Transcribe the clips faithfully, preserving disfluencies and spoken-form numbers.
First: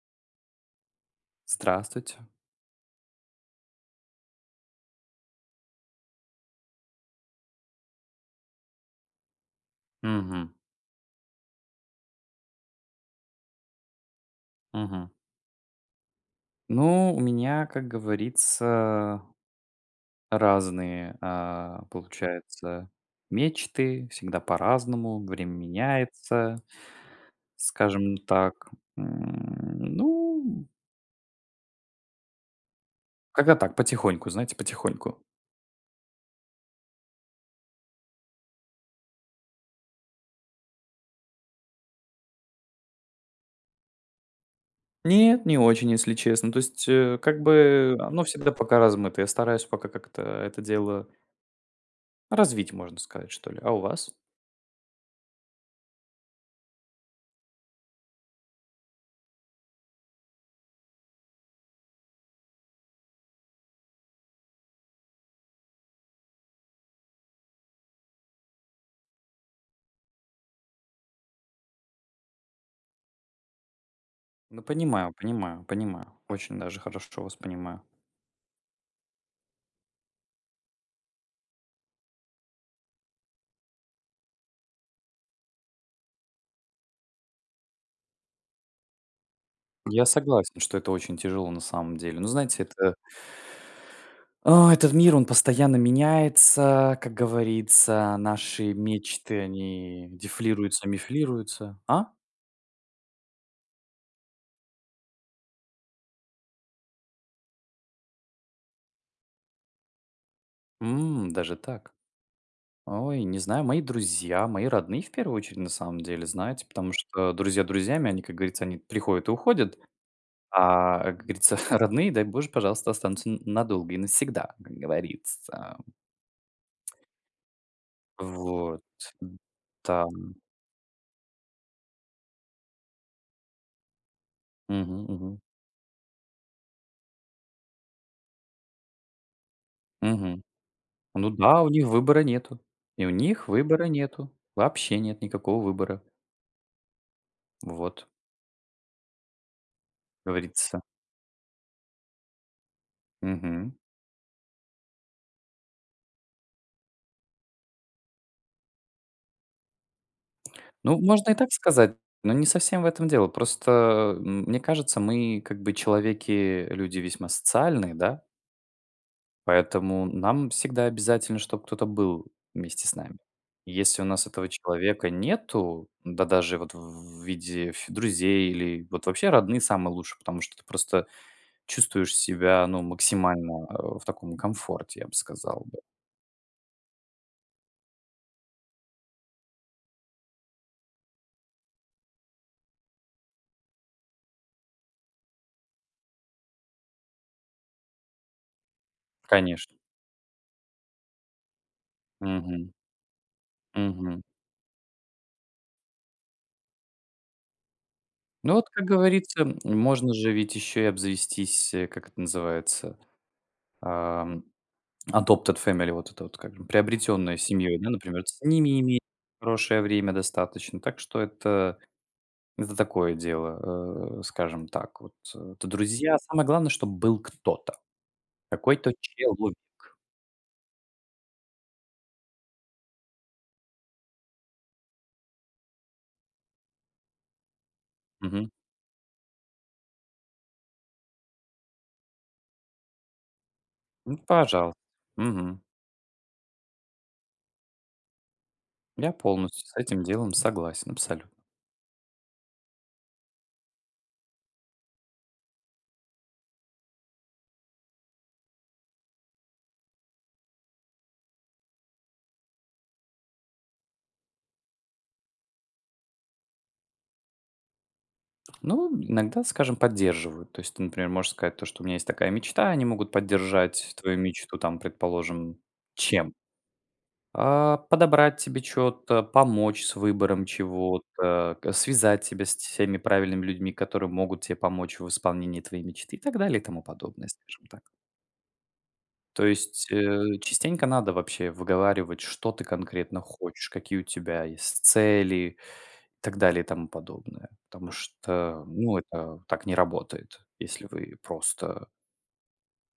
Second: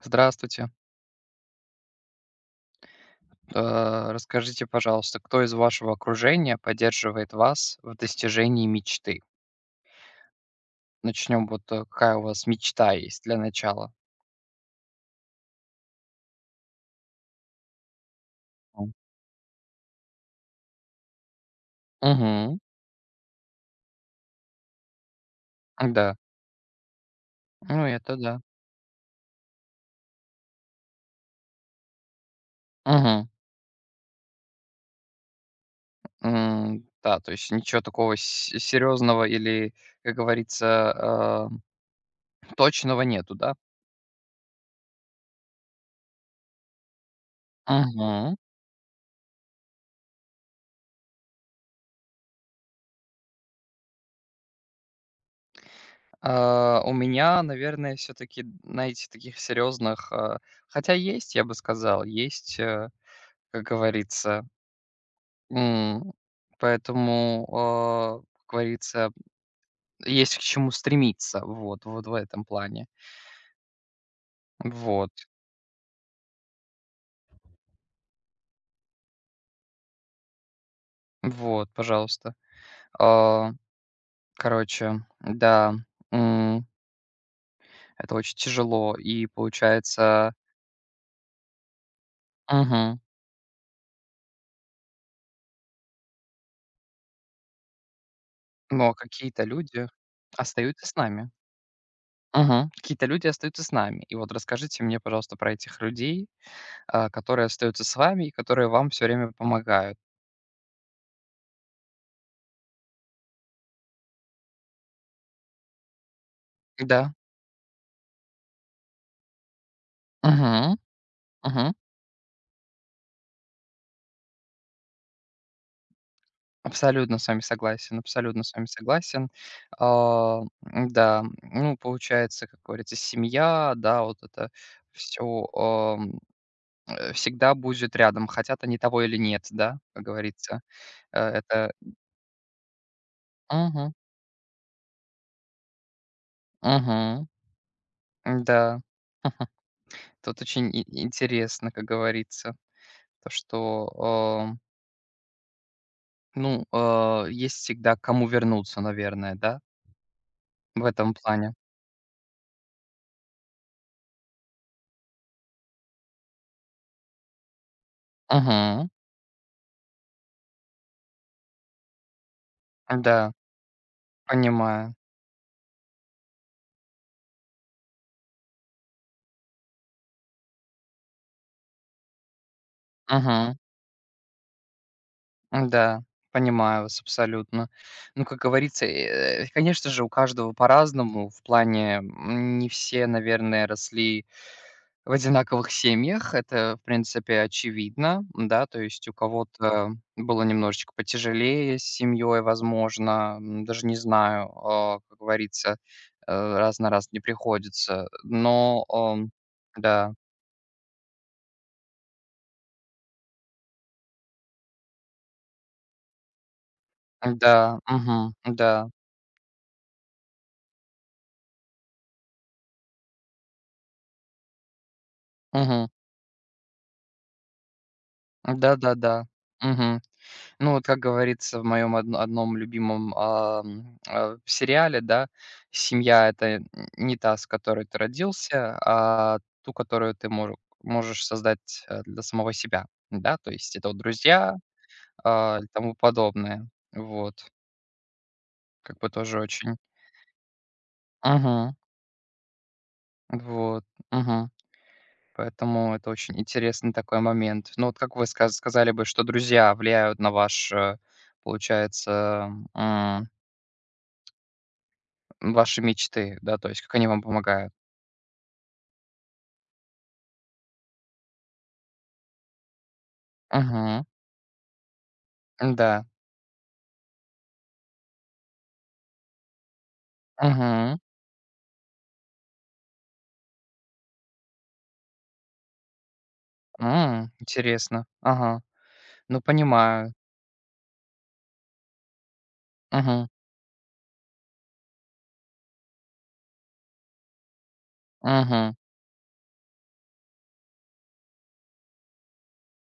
Здравствуйте. Здравствуйте. Э, Расскажите, пожалуйста, кто из вашего окружения поддерживает вас в достижении мечты? Мгм. Начнем вот, э, какая у вас мечта есть для начала. Мгм. Ну, у меня, как говорится, разные, а, Угу. получается, мечты, всегда по-разному, время Да. меняется. Ну это Скажем да. так, м, ну, Угу. когда так, потихоньку, знаете, потихоньку. Да, то есть ничего такого серьезного или, как говорится, э, точного нету, да? Нет, не очень, если честно. То есть, э, как бы оно Угу. всегда пока размыто. Я стараюсь пока как-то это дело развить, можно сказать, что ли. А у вас? А, у меня, наверное, все-таки, знаете, таких серьезных, э, хотя есть, я бы сказал, есть, э, как говорится... М, поэтому, а, как говорится, есть к чему стремиться. Вот вот в этом плане. Ну, Вот понимаю, понимаю, понимаю. Очень даже хорошо вас понимаю. вот, пожалуйста. А, короче, да, м, это очень тяжело. И Я получается. согласен, что это очень тяжело на самом деле. Ну, знаете, это, Мгм. а, этот мир, он постоянно меняется, как говорится. Наши Но мечты, какие-то люди они остаются дефлируются, с нами. мифлируются. А? Мгм. Какие-то люди остаются с нами. И вот расскажите мне, пожалуйста, про этих людей, а, которые остаются с вами и которые вам все время помогают. М, даже так. Ой, не знаю, мои друзья, мои родные в первую очередь на самом деле, знаете, потому Да. что друзья друзьями, они, как говорится, они приходят и уходят, Угу. а, как говорится, Мгм. родные, дай боже, пожалуйста, останутся н- надолго и навсегда, как говорится. Абсолютно с вами согласен, абсолютно с вами Вот. согласен. Да. А, м-да, ну, получается, как говорится, семья, да, вот это Мгм, все мгм, всегда будет рядом, хотят они того или нет, да, как мгм. говорится. Э, Ну да, у это них выбора нету. И у них выбора Мгм, нету. Вообще нет никакого выбора. мгм, Вот, да. Тут очень говорится. и интересно, как говорится, то, Мгм. что, ам, ну, а, есть всегда к кому вернуться, наверное, да, в Ну, этом можно и так плане. сказать, но не совсем в этом дело. Просто, м, мне кажется, мы как бы человеки, люди весьма социальные, да, Мгм, поэтому нам всегда обязательно, чтобы кто-то был вместе с нами. да, Если у нас этого понимаю. человека нету, да даже вот в виде ф друзей или вот вообще родные самые лучшие, потому что ты просто чувствуешь себя, ну, Мгм. максимально, э, в таком комфорте, я бы сказал бы. Да, понимаю вас абсолютно. Ну, как говорится, э, конечно же, у каждого по-разному. В плане, м, не все, наверное, росли в одинаковых семьях. Это, в принципе, очевидно, да. То есть у Конечно. кого-то было немножечко потяжелее с семьей, Мгм. возможно, м, даже не Мгм. знаю, а, как говорится, э, раз на раз не приходится. Ну, вот, Но, как ам, говорится, м, да, можно же ведь еще и обзавестись, э, как это называется, ам, adopted family, вот это вот, как приобретенная семьей, да, да, например. мгм, С ними да, иметь хорошее время достаточно. Так что это это такое дело, э, скажем так. Вот, э, это мгм, друзья. Самое главное, чтобы был кто-то, какой-то да-да-да, человек. мгм. Ну, вот как говорится в моем одн одном любимом, ам, а, сериале, да, семья — это н не та, с которой ты Мгм. родился, а ту, которую ты мор можешь создать, э, для самого себя. Да, то есть это вот Ну, друзья, пожалуйста. а, Мгм. и тому подобное. Вот. Как бы Я тоже полностью с очень... этим делом согласен, абсолютно. Мгм. Вот. Мгм. Поэтому это очень интересный такой момент. Ну, вот как вы сказ сказали бы, что друзья влияют на ваш, э, получается, ваши мечты, да, то есть как они вам помогают? Ну, иногда, скажем, поддерживают. То есть ты, например, можешь сказать то, что у меня есть такая мечта, они могут поддержать Мгм. твою мечту, там, предположим, Да. чем? А, подобрать тебе что-то, помочь с выбором Мгм. чего-то, к- связать тебя с теми правильными людьми, которые могут тебе помочь в исполнении твоей мечты и так далее и тому подобное, М, скажем так. интересно. Ага. Ну, То есть, понимаю. э, частенько надо вообще выговаривать, что ты конкретно Мгм. хочешь, какие у тебя есть цели и так далее и тому подобное. Потому что, Мгм. ну, это так не работает. Если вы просто,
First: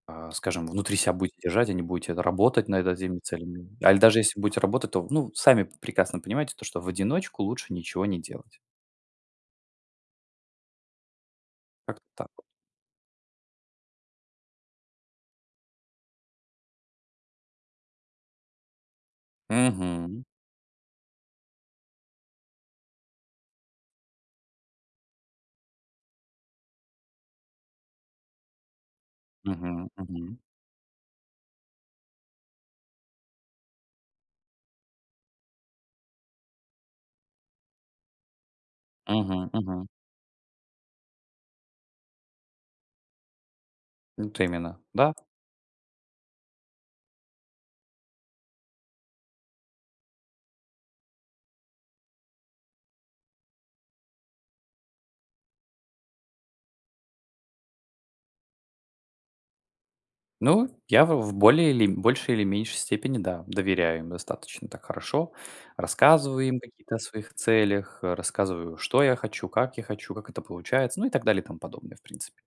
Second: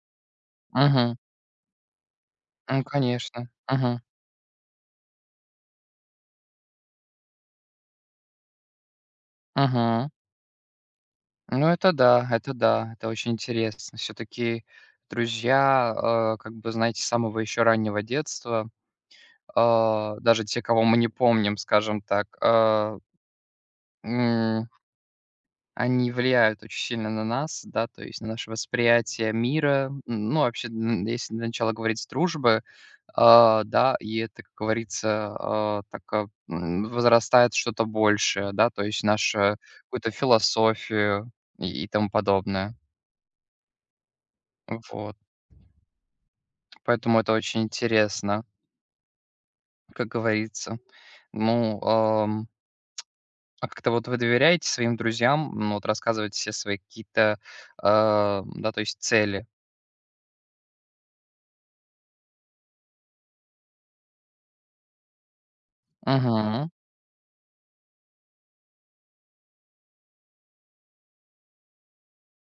а, скажем, внутри себя Мгм. будете держать, а не будете работать Ну над этими конечно. целями. А или Мгм. даже если будете работать, то, ну, сами прекрасно понимаете, то, что в одиночку лучше ничего не делать. Мгм. Ну, это Как-то да, так. это да, это очень интересно. Все таки друзья, э, как бы, знаете, с самого еще раннего детства, а, Угу, даже те, кого мы не помним, скажем так. а, м Они влияют очень сильно на нас, да, то есть на наше восприятие угу, мира. Н угу, ну, вообще, н если для начала говорить с дружбы, а, да, и это, как говорится, а, так, а, м, возрастает что-то большее, да, то есть угу, наша мгм. какую-то философию и и тому подобное. Вот именно. Да. Вот, поэтому это очень интересно, как говорится. Ну, ам, а как-то вот вы доверяете своим друзьям, ну, вот рассказывать все свои какие-то, а, да, то есть цели? Ну, я в в более или большей или меньшей степени, да, доверяю им достаточно так хорошо. Рассказываю им Угу, какие-то о своих целях, э, рассказываю, что я хочу, как я хочу, как это получается, ну и так далее и тому подобное, в принципе.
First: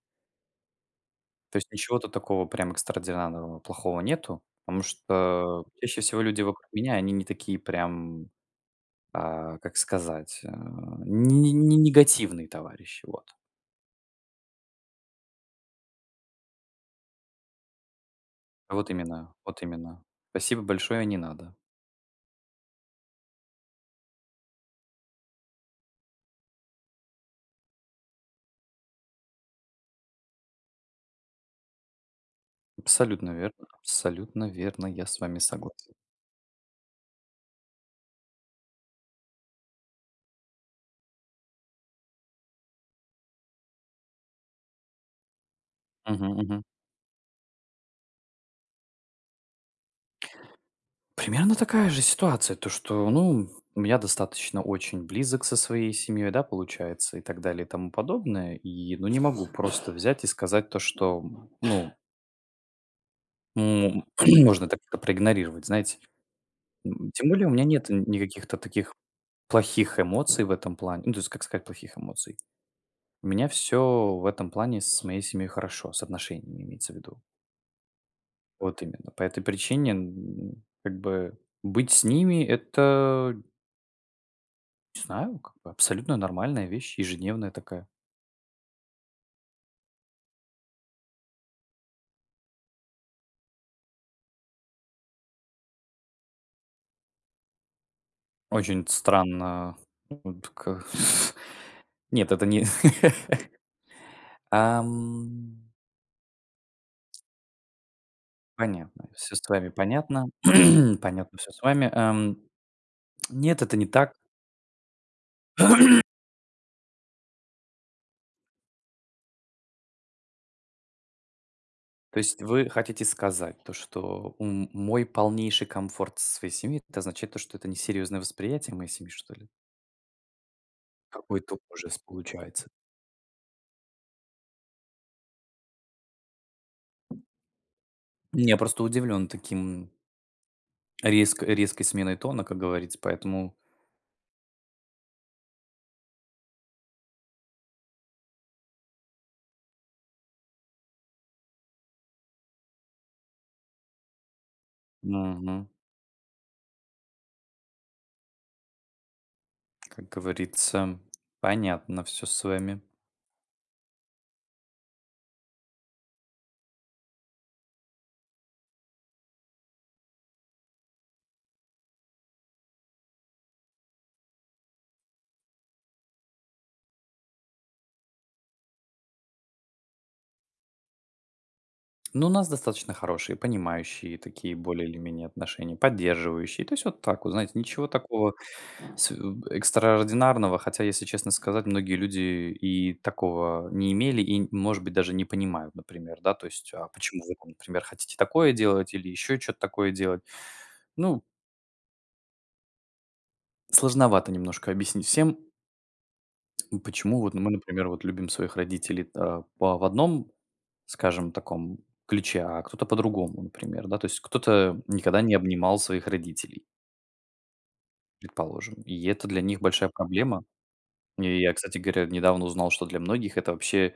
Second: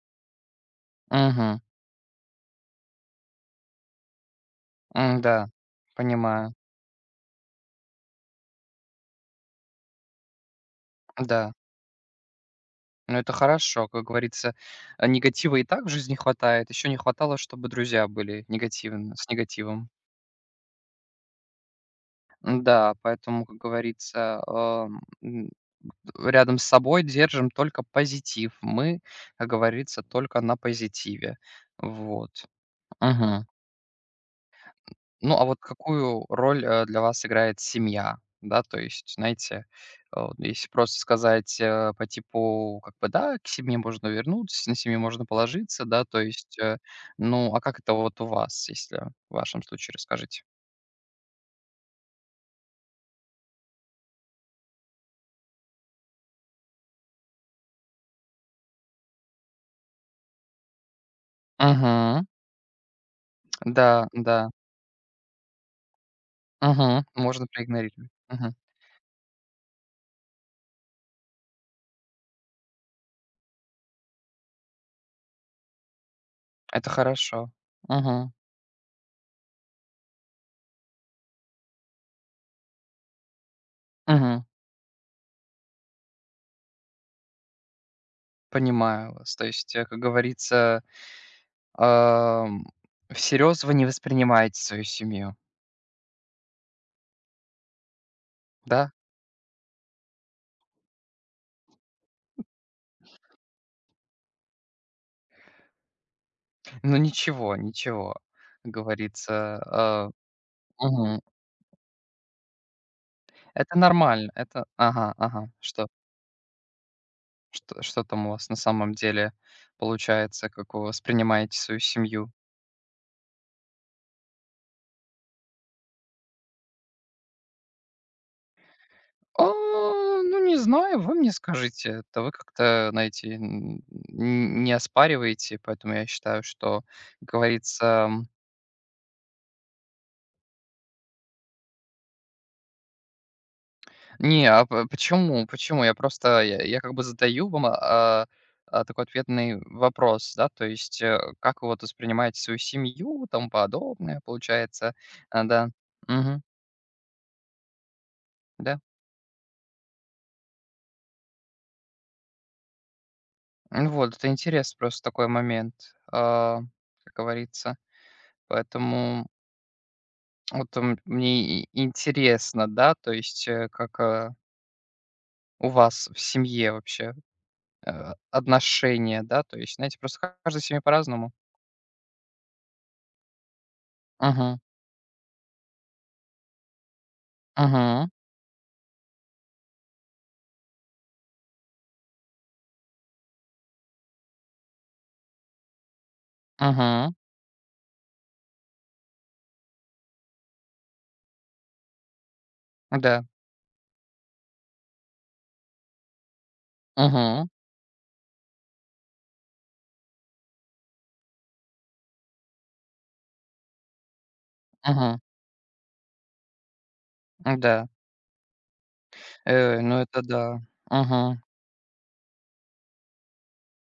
То угу. есть ничего тут такого прям экстраординарного плохого нету, потому М-да, что чаще всего люди понимаю. вокруг меня, они не такие прям, а, как сказать, а, не Да, не негативные товарищи, но вот. это хорошо, как говорится. А негатива и так в жизни хватает. Еще не хватало, чтобы друзья были Вот негативно с именно, вот негативом. именно. Спасибо большое, не надо. М-да, поэтому, как говорится, ам, м, рядом с собой держим только позитив. Мы, как говорится, только на позитиве. Вот. Абсолютно верно, абсолютно верно, я с Ну, вами а вот согласен. какую роль, э, для вас играет семья? Да, то есть, знаете, э, вот если просто сказать, э, по типу, как бы, да, к семье можно вернуться, на семью можно положиться, да, то Мгм, есть... мгм. э, ну, а как это вот у вас, если в вашем случае расскажите? Примерно такая же ситуация, то что, ну, я достаточно очень близок со своей семьей, да, получается, и так далее и тому подобное. И, ну, не могу просто взять и сказать то, что, ну, Мгм. м, Да, да. можно это как-то проигнорировать, знаете. Мгм. М, тем более Можно у меня нет н- проигнорировать. Мгм. никаких-то таких плохих эмоций в этом плане. Ну, то есть, как сказать, плохих эмоций. У меня все в этом плане с моей семьей хорошо, с отношениями Это имеется в виду. хорошо. Мгм. Вот именно. По этой причине, м, как бы, быть с ними это Мгм. не знаю, как бы абсолютно нормальная вещь, ежедневная такая. Понимаю вас. То есть, э, как говорится, ам, всерьез вы не воспринимаете свою семью, Очень да? странно. Вот к Нет, это не Ам, Ну ничего, ничего, как понятно, все с говорится. вами А, понятно. мгм. Понятно все с вами. Ам, нет, это Это не так. нормально. Это ага, ага. Что что что там у вас на самом деле получается, как вы воспринимаете свою То семью? есть вы хотите сказать то, что м мой полнейший комфорт со своей семьей — это означает то, что это несерьезное восприятие моей семьи, что А, ли? ну, не знаю, вы мне Какой-то скажите. ужас Это вы получается. как-то, знаете, н н- не оспариваете, поэтому я считаю, что, как говорится... Я просто удивлен таким резк резкой сменой тона, как говорится, поэтому Не, а п почему почему? Я просто я я как бы задаю вам, а, а, такой ответный вопрос, да, то есть, э, как вы вот воспринимаете свою семью, тому подобное, получается. А, мгм. да. Мгм. Да. Как говорится, понятно все с вами. Ну вот, это интересный просто такой момент, а, как говорится. Поэтому вот, м, мне и интересно, да, то есть, э, как, а, у вас в семье вообще, э, отношения, да, то есть, знаете, просто каждая семья по-разному. Ну, у нас достаточно хорошие, понимающие такие Мгм. более или менее отношения, поддерживающие. То есть вот так вот, знаете, ничего Мгм. такого с э, экстраординарного. Хотя, если честно сказать, многие люди и такого не имели, и, может быть, даже не понимают, например, да. То есть, а Мгм. почему вы, там, например, хотите такое делать или еще что то такое делать? Ну, Да. сложновато немножко объяснить всем. Ну, почему вот Мгм. мы, например, вот любим своих родителей а, по в одном, скажем, таком ключе, а кто-то по-другому, например, да? То есть кто-то Мгм. никогда не обнимал своих родителей, Да. предположим, и это для них Э, большая Ну это проблема. да. И Мгм. я, кстати говоря, недавно узнал, что для многих это вообще,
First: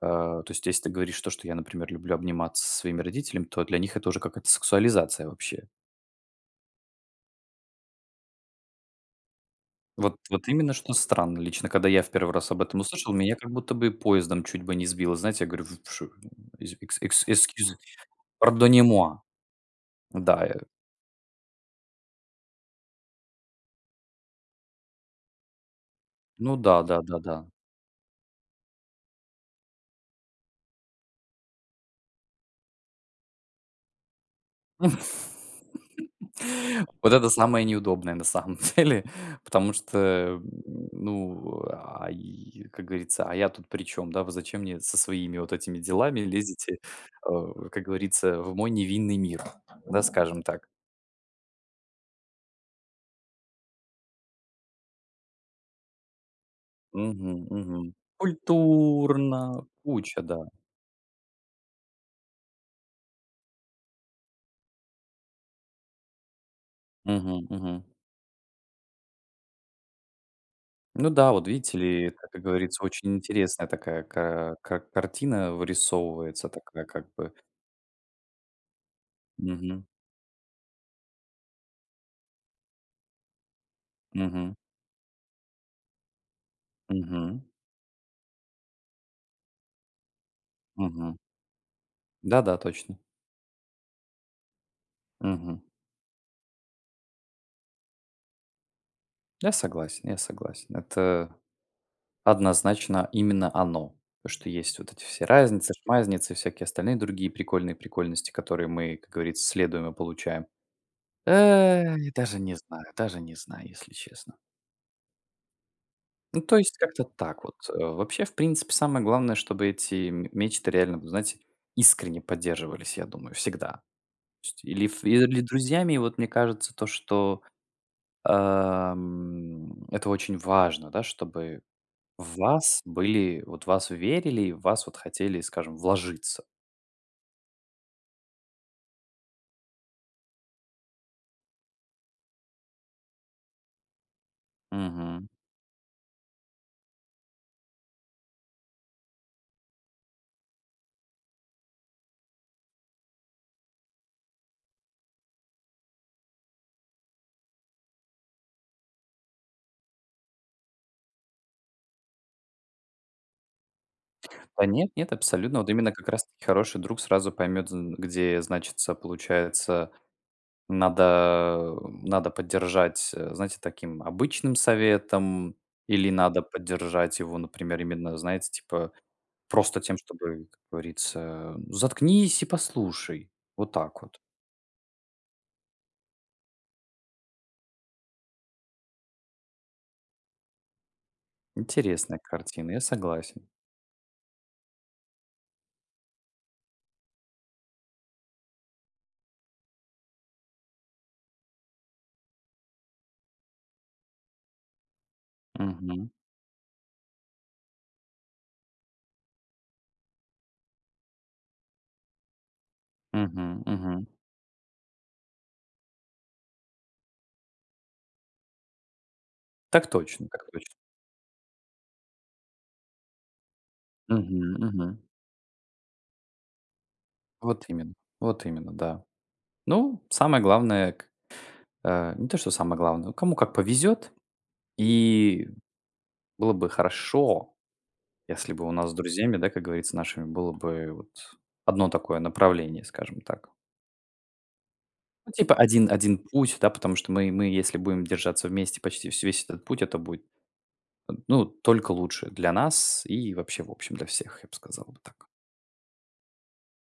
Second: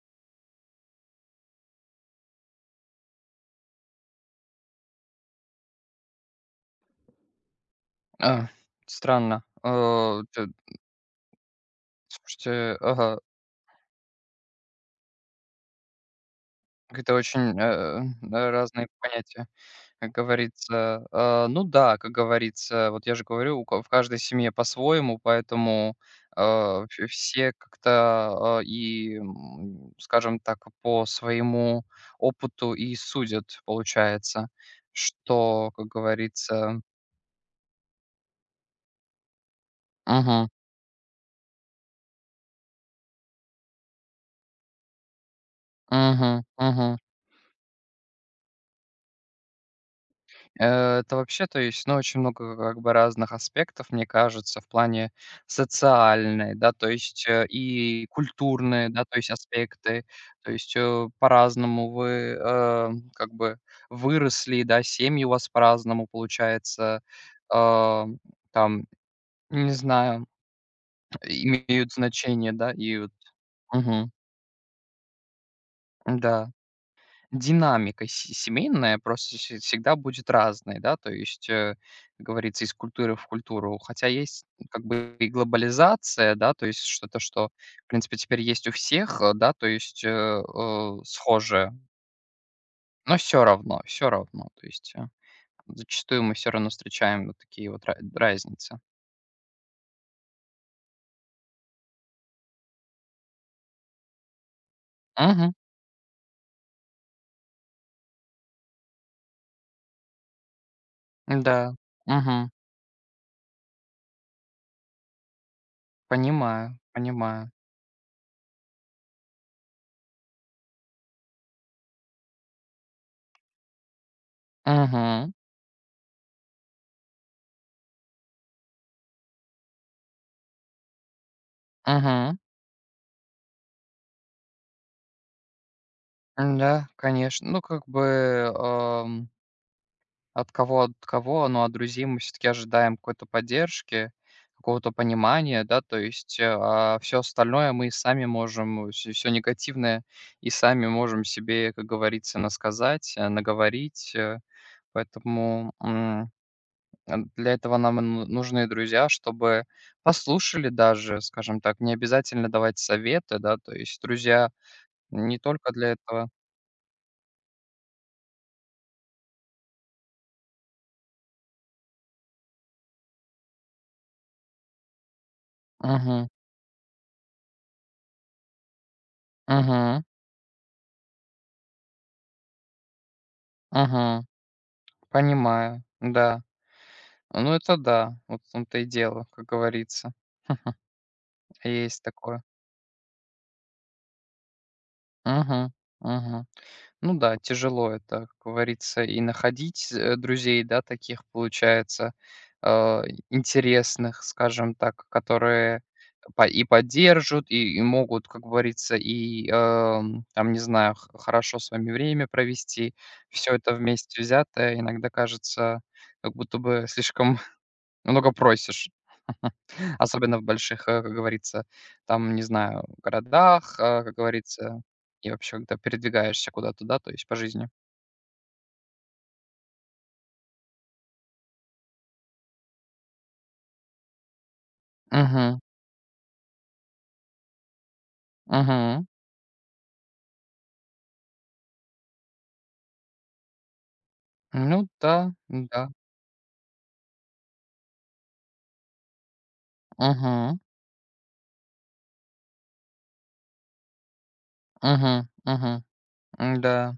а, то есть если ты говоришь то, что я, например, люблю обниматься со своими родителями, то для них это уже какая-то сексуализация вообще. А, странно. Вот Э, т вот именно что странно. Лично, когда я в первый раз об Слушайте, этом услышал, ага, меня как будто бы поездом чуть бы не сбило. Знаете, я говорю: "В шо из экс это экс очень, excuse э, да, разные pardonnez-moi". понятия, как Да, э, говорится. Э, ну да, как говорится, вот я же говорю, у ка в каждой семье по-своему, поэтому, ну да, э, вс да-да-да. все как-то, э, и, м, скажем так, по своему опыту и судят, получается, что, как говорится... Вот это самое неудобное на самом деле, потому что, м, Мгм. ну, а, и, как говорится, а я тут при чём, да? Вы зачем мне со своими вот этими делами Мгм, лезете, мгм. э, как говорится, в мой невинный мир, да, скажем так. Э, это вообще, то есть, ну, очень много как бы разных аспектов, мне кажется, в плане социальной, да, то есть, Мгм, э, мгм. и культурные, да, то есть Культурно, аспекты. куча, да. То есть, э, по-разному вы, э, как бы выросли, да, семьи у вас по-разному, получается, Мгм, мгм. а, там, не знаю, Ну да, вот видите имеют ли, это, как значение, да, говорится, и вот. очень интересная такая Мгм. ка ка картина вырисовывается, Да. такая как бы. Динамика се семейная просто вс Мгм, всегда будет разной, да, то есть, э, как говорится, из культуры в культуру. Хотя есть мгм, как бы и глобализация, да, то есть что-то, мгм, что, в принципе, теперь есть у всех, э, да, то есть, э, э, мгм. схожее. Да-да, точно. Но все равно, все равно, то есть, э, Мгм. зачастую мы все равно встречаем вот такие вот ра разницы. Я согласен, я согласен. Это однозначно именно оно. То, что есть вот эти все Мгм. разницы, шмазницы, всякие остальные другие прикольные прикольности, которые мы, как говорится, следуем и получаем. Да. Эй, даже Мгм. не знаю, даже не знаю, если честно. Ну, то есть Понимаю, как-то так понимаю. вот. Э, вообще, в принципе, самое главное, чтобы эти м мечты реально, вот знаете, искренне поддерживались, я думаю, всегда. То есть или ф Мгм. или друзьями. И вот мне кажется, то, что, ам, это очень важно, да, чтобы в Мгм. вас были, вот вас верили и в вас вот хотели, скажем, вложиться. Да, конечно. Ну, как бы, эм, от кого от кого, но от друзей мы все таки ожидаем какой-то поддержки, какого-то Мгм. понимания, да, то есть, все остальное мы и сами можем, все негативное и сами можем себе, как говорится, насказать, э, наговорить. э. Поэтому, м, э, для этого нам и ну нужны друзья, чтобы послушали даже, скажем так. Не обязательно давать советы, да, то есть друзья Да нет, нет, не абсолютно. Вот только для именно как раз этого. таки хороший друг сразу поймет, где значится, получается надо надо поддержать, э, знаете, таким обычным советом или Мгм, надо поддержать его, например, именно, знаете, типа просто тем, мгм, чтобы, как говорится, "заткнись и послушай". Вот так вот. мгм. Понимаю, да. А, ну это да, вот в том-то и дело, как говорится. Есть Интересная такое. картина, я согласен. Мгм, мгм. Ну да, тяжело это, как говорится, и находить, э, друзей, да, таких, получается, а, интересных, скажем так, которые Мгм, по и поддержат, и и могут, как говорится, и, ам, там, не знаю, х хорошо с вами время провести. мгм, Все это мгм. вместе взятое иногда кажется, как будто бы слишком много просишь. Так точно, Особенно в так точно. больших, э, как говорится, там, не знаю, городах, а, как Мгм, говорится, мгм. и вообще, когда передвигаешься куда-то, да, то есть по Вот жизни. именно, вот именно, да. Ну, самое главное, к э, не то, что самое главное, кому как повезет, и Угу, было бы хорошо, если бы у нас с угу. друзьями, да, как говорится, нашими было бы вот одно такое направление, скажем так. Ну да, Ну, типа да. один один путь, да, потому что мы мы, если будем держаться вместе почти вс весь этот путь, это будет, Угу, э, ну, только лучше для нас и вообще, в общем, для всех, я бы сказал бы угу, так. угу. Да.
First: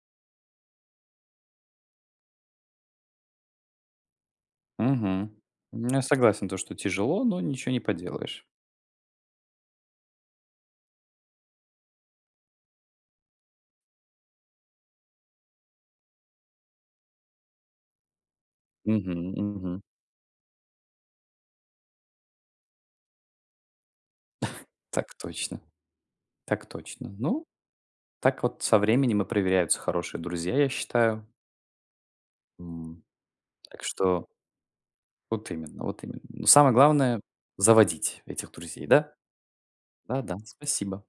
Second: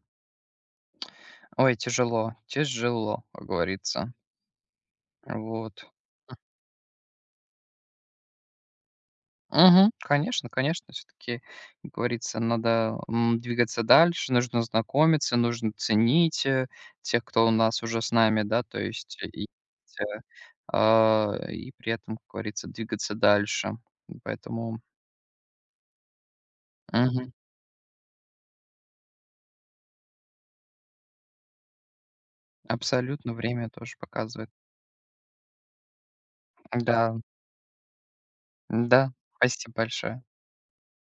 Ой, тяжело, тяжело, как говорится. Угу. Вот. Я согласен, то, что тяжело, но ничего не поделаешь. Мгм. Конечно, конечно, все-таки, как говорится, надо м, двигаться дальше, нужно знакомиться, нужно ценить э, тех, кто у нас уже с нами, да, то есть Мгм, э, и, мгм. э, а, и при этом, как говорится, двигаться дальше. Поэтому Так точно, так точно. мгм, Ну, так вот со временем и проверяются хорошие друзья, я считаю. М, абсолютно время так тоже что показывает. вот именно, вот именно. Но самое Да, главное — заводить этих друзей, да, да? спасибо большое. Да-да, спасибо.